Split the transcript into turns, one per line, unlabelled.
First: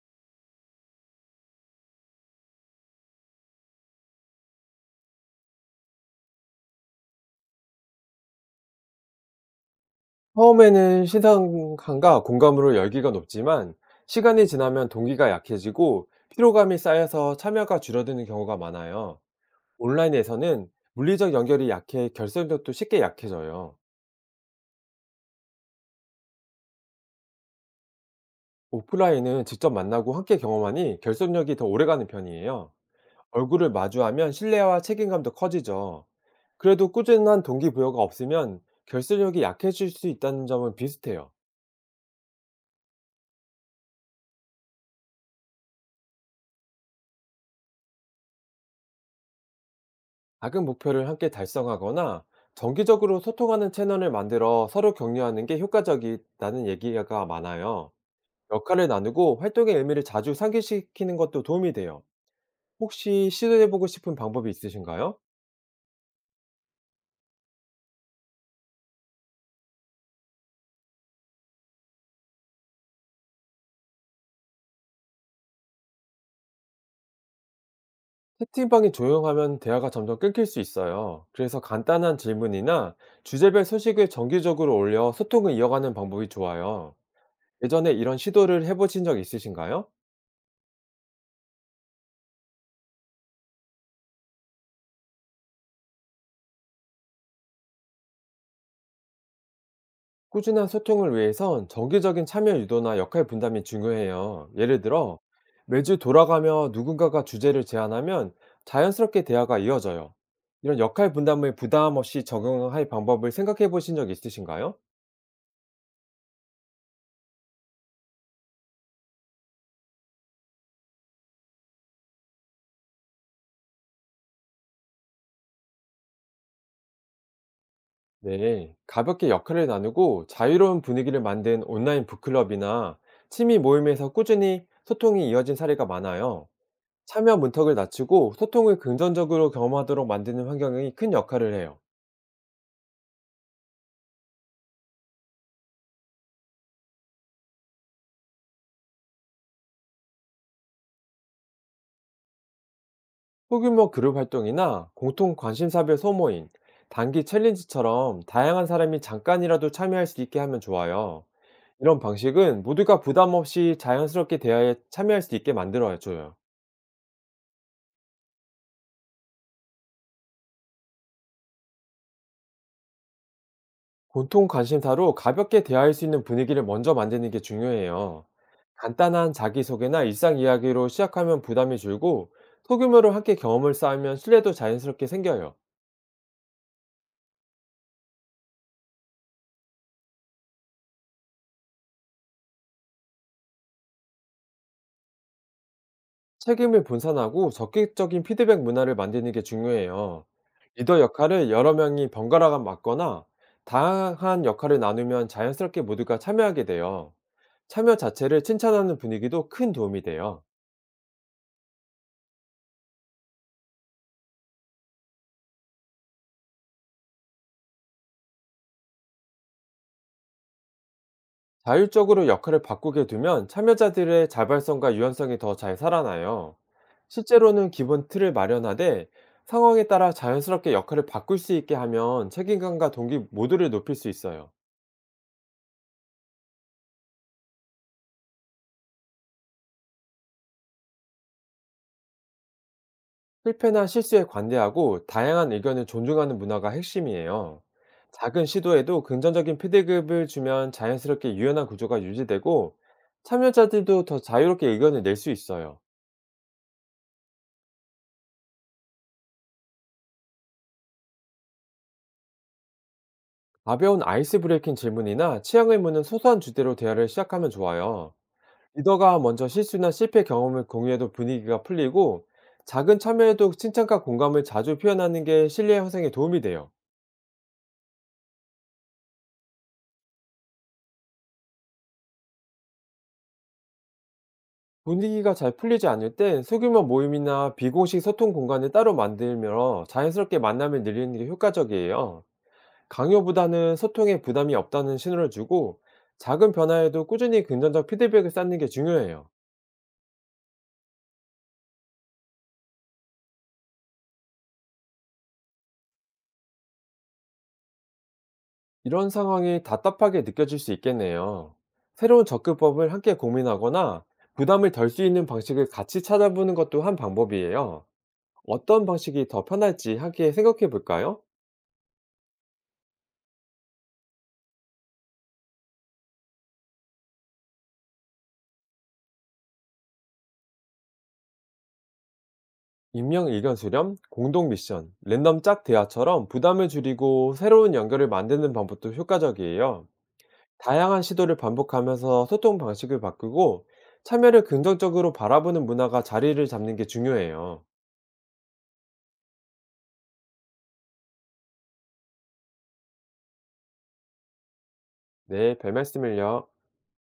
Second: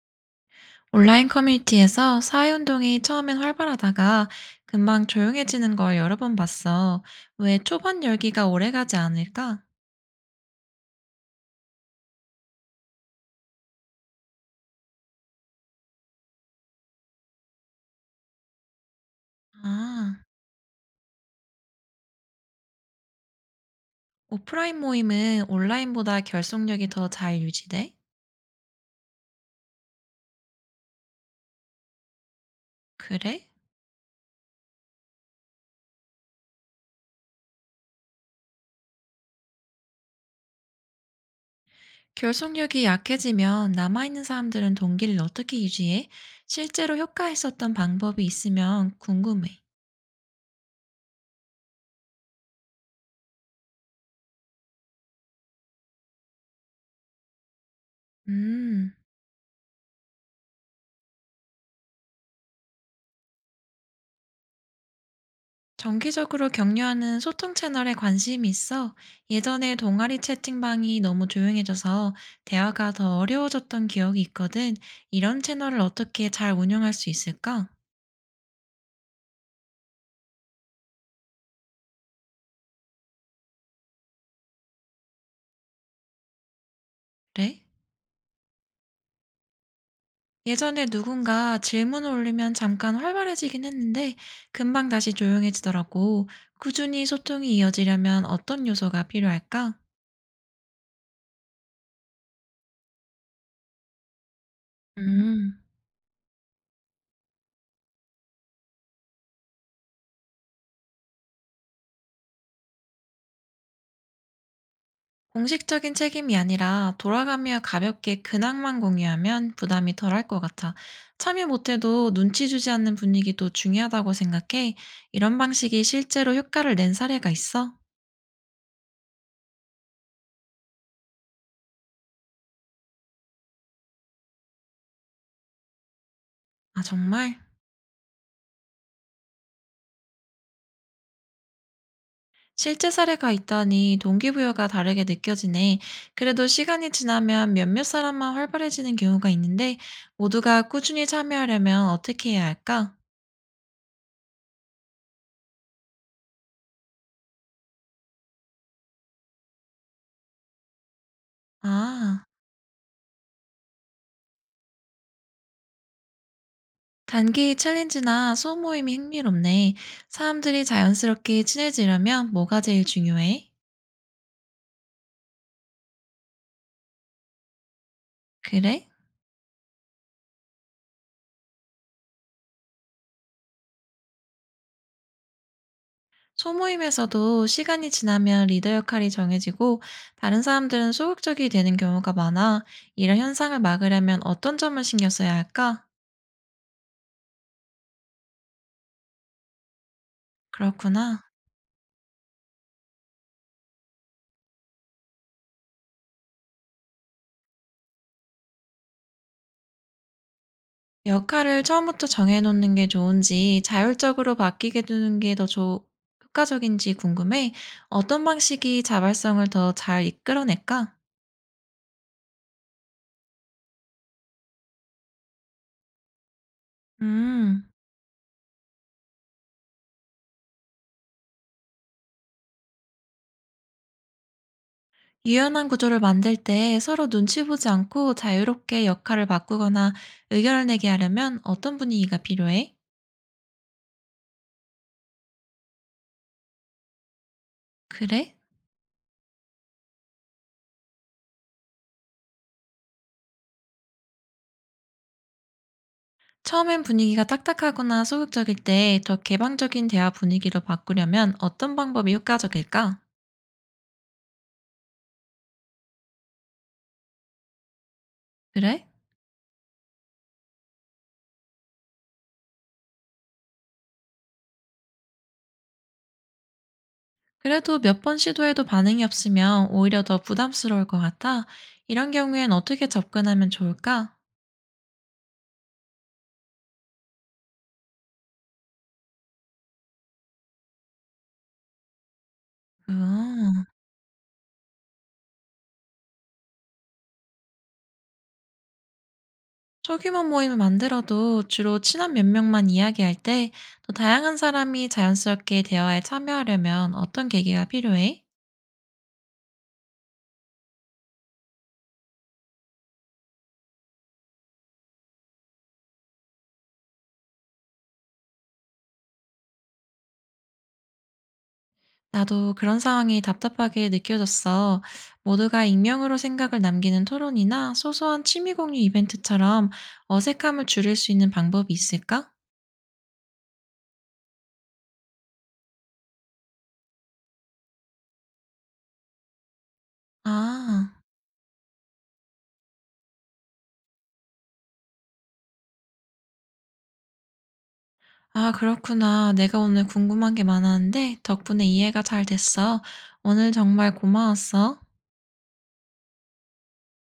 온라인 커뮤니티에서 사회운동이 처음엔 활발하다가 금방 조용해지는 걸 여러 번 봤어. 왜 초반 열기가 오래가지 않을까?
처음에는 시선감과 공감으로 열기가 높지만 시간이 지나면 동기가 약해지고 피로감이 쌓여서 참여가 줄어드는 경우가 많아요.
아,
온라인에서는 물리적 연결이 약해 결속력도 쉽게 약해져요.
오프라인 모임은 온라인보다 결속력이 더 잘 유지돼?
오프라인은 직접 만나고 함께 경험하니 결속력이 더 오래가는 편이에요.
그래?
얼굴을 마주하면 신뢰와 책임감도 커지죠. 그래도 꾸준한 동기부여가 없으면 결속력이 약해질 수 있다는 점은 비슷해요.
결속력이 약해지면 남아있는 사람들은 동기를 어떻게 유지해? 실제로 효과했었던 방법이 있으면 궁금해.
작은 목표를 함께 달성하거나 정기적으로 소통하는 채널을 만들어 서로 격려하는 게 효과적이라는 얘기가 많아요. 역할을
음.
나누고 활동의 의미를 자주 상기시키는 것도 도움이 돼요. 혹시 시도해보고 싶은 방법이 있으신가요?
정기적으로 격려하는 소통 채널에 관심이 있어. 예전에 동아리 채팅방이 너무 조용해져서 대화가 더 어려워졌던 기억이 있거든. 이런 채널을 어떻게 잘 운영할 수 있을까?
채팅방이 조용하면 대화가 점점 끊길 수 있어요. 그래서 간단한 질문이나 주제별 소식을 정기적으로 올려 소통을 이어가는 방법이 좋아요.
그래?
예전에 이런 시도를 해보신 적 있으신가요?
예전에 누군가 질문을 올리면 잠깐 활발해지긴 했는데 금방 다시 조용해지더라고. 꾸준히 소통이 이어지려면 어떤 요소가 필요할까?
꾸준한 소통을 위해선 정기적인 참여 유도나 역할 분담이 중요해요. 예를 들어,
음.
매주 돌아가며 누군가가 주제를 제안하면 자연스럽게 대화가 이어져요. 이런 역할 분담을 부담 없이 적용할 방법을 생각해 보신 적 있으신가요?
공식적인 책임이 아니라 돌아가며 가볍게 근황만 공유하면 부담이 덜할 것 같아. 참여 못해도 눈치 주지 않는 분위기도 중요하다고 생각해. 이런 방식이 실제로 효과를 낸 사례가 있어?
네. 가볍게 역할을 나누고 자유로운 분위기를 만든 온라인 북클럽이나 취미 모임에서 꾸준히 소통이 이어진 사례가 많아요.
아,
참여
정말?
문턱을 낮추고 소통을 긍정적으로 경험하도록 만드는 환경이 큰 역할을 해요.
실제 사례가 있다니 동기부여가 다르게 느껴지네. 그래도 시간이 지나면 몇몇 사람만 활발해지는 경우가 있는데 모두가 꾸준히 참여하려면 어떻게 해야 할까?
소규모 그룹 활동이나 공통 관심사별 소모임, 단기 챌린지처럼 다양한 사람이 잠깐이라도 참여할 수 있게 하면 좋아요. 이런
아.
방식은 모두가 부담 없이 자연스럽게 대화에 참여할 수 있게 만들어줘요.
단기 챌린지나 소모임이 흥미롭네. 사람들이 자연스럽게 친해지려면 뭐가 제일 중요해?
공통 관심사로 가볍게 대화할 수 있는 분위기를 먼저 만드는 게 중요해요.
그래?
간단한 자기소개나 일상 이야기로 시작하면 부담이 줄고 소규모로 함께 경험을 쌓으면 신뢰도 자연스럽게 생겨요.
소모임에서도 시간이 지나면 리더 역할이 정해지고 다른 사람들은 소극적이 되는 경우가 많아. 이런 현상을 막으려면 어떤 점을 신경 써야 할까?
책임을 분산하고 적극적인 피드백 문화를 만드는 게 중요해요. 리더
그렇구나.
역할을 여러 명이 번갈아가 맡거나 다양한 역할을 나누면 자연스럽게 모두가 참여하게 돼요. 참여 자체를 칭찬하는 분위기도 큰 도움이 돼요.
역할을 처음부터 정해놓는 게 좋은지 자율적으로 바뀌게 두는 게 더 효과적인지 궁금해. 어떤 방식이 자발성을 더 잘 이끌어낼까?
자율적으로 역할을 바꾸게 두면 참여자들의 자발성과 유연성이 더 잘 살아나요.
음.
실제로는 기본 틀을 마련하되 상황에 따라 자연스럽게 역할을 바꿀 수 있게 하면 책임감과 동기 모두를 높일 수 있어요.
유연한 구조를 만들 때 서로 눈치 보지 않고 자유롭게 역할을 바꾸거나 의견을 내게 하려면 어떤 분위기가 필요해?
실패나 실수에 관대하고 다양한 의견을 존중하는 문화가 핵심이에요.
그래?
작은 시도에도 긍정적인 피드백을 주면 자연스럽게 유연한 구조가 유지되고 참여자들도 더 자유롭게 의견을 낼 수 있어요.
처음엔 분위기가 딱딱하거나 소극적일 때 더 개방적인 대화 분위기로 바꾸려면 어떤 방법이 효과적일까?
가벼운 아이스 브레이킹 질문이나 취향을 묻는 소소한 주제로 대화를 시작하면 좋아요.
그래?
리더가 먼저 실수나 실패 경험을 공유해도 분위기가 풀리고 작은 참여에도 칭찬과 공감을 자주 표현하는 게 신뢰 형성에 도움이 돼요.
그래도 몇 번 시도해도 반응이 없으면 오히려 더 부담스러울 것 같아. 이런 경우엔 어떻게 접근하면 좋을까?
분위기가 잘 풀리지 않을 땐 소규모 모임이나 비공식 소통 공간을 따로 만들며 자연스럽게 만남을 늘리는 게 효과적이에요.
음.
강요보다는 소통에 부담이 없다는 신호를 주고 작은 변화에도 꾸준히 긍정적 피드백을 쌓는 게 중요해요.
소규모 모임을 만들어도 주로 친한 몇 명만 이야기할 때 또 다양한 사람이 자연스럽게 대화에 참여하려면 어떤 계기가 필요해?
이런 상황이 답답하게 느껴질 수 있겠네요. 새로운 접근법을 함께 고민하거나 부담을 덜 수 있는 방식을 같이 찾아보는 것도 한 방법이에요. 어떤 방식이 더 편할지 함께 생각해 볼까요?
나도 그런 상황이 답답하게 느껴졌어. 모두가 익명으로 생각을 남기는 토론이나 소소한 취미 공유 이벤트처럼 어색함을 줄일 수 있는 방법이 있을까?
익명 의견 수렴, 공동 미션, 랜덤 짝 대화처럼 부담을 줄이고 새로운 연결을 만드는 방법도 효과적이에요.
아,
다양한 시도를 반복하면서 소통 방식을 바꾸고 참여를 긍정적으로 바라보는 문화가 자리를 잡는 게 중요해요.
아, 그렇구나. 내가 오늘 궁금한 게 많았는데 덕분에 이해가 잘 됐어. 오늘 정말 고마웠어.
네, 별 말씀을요.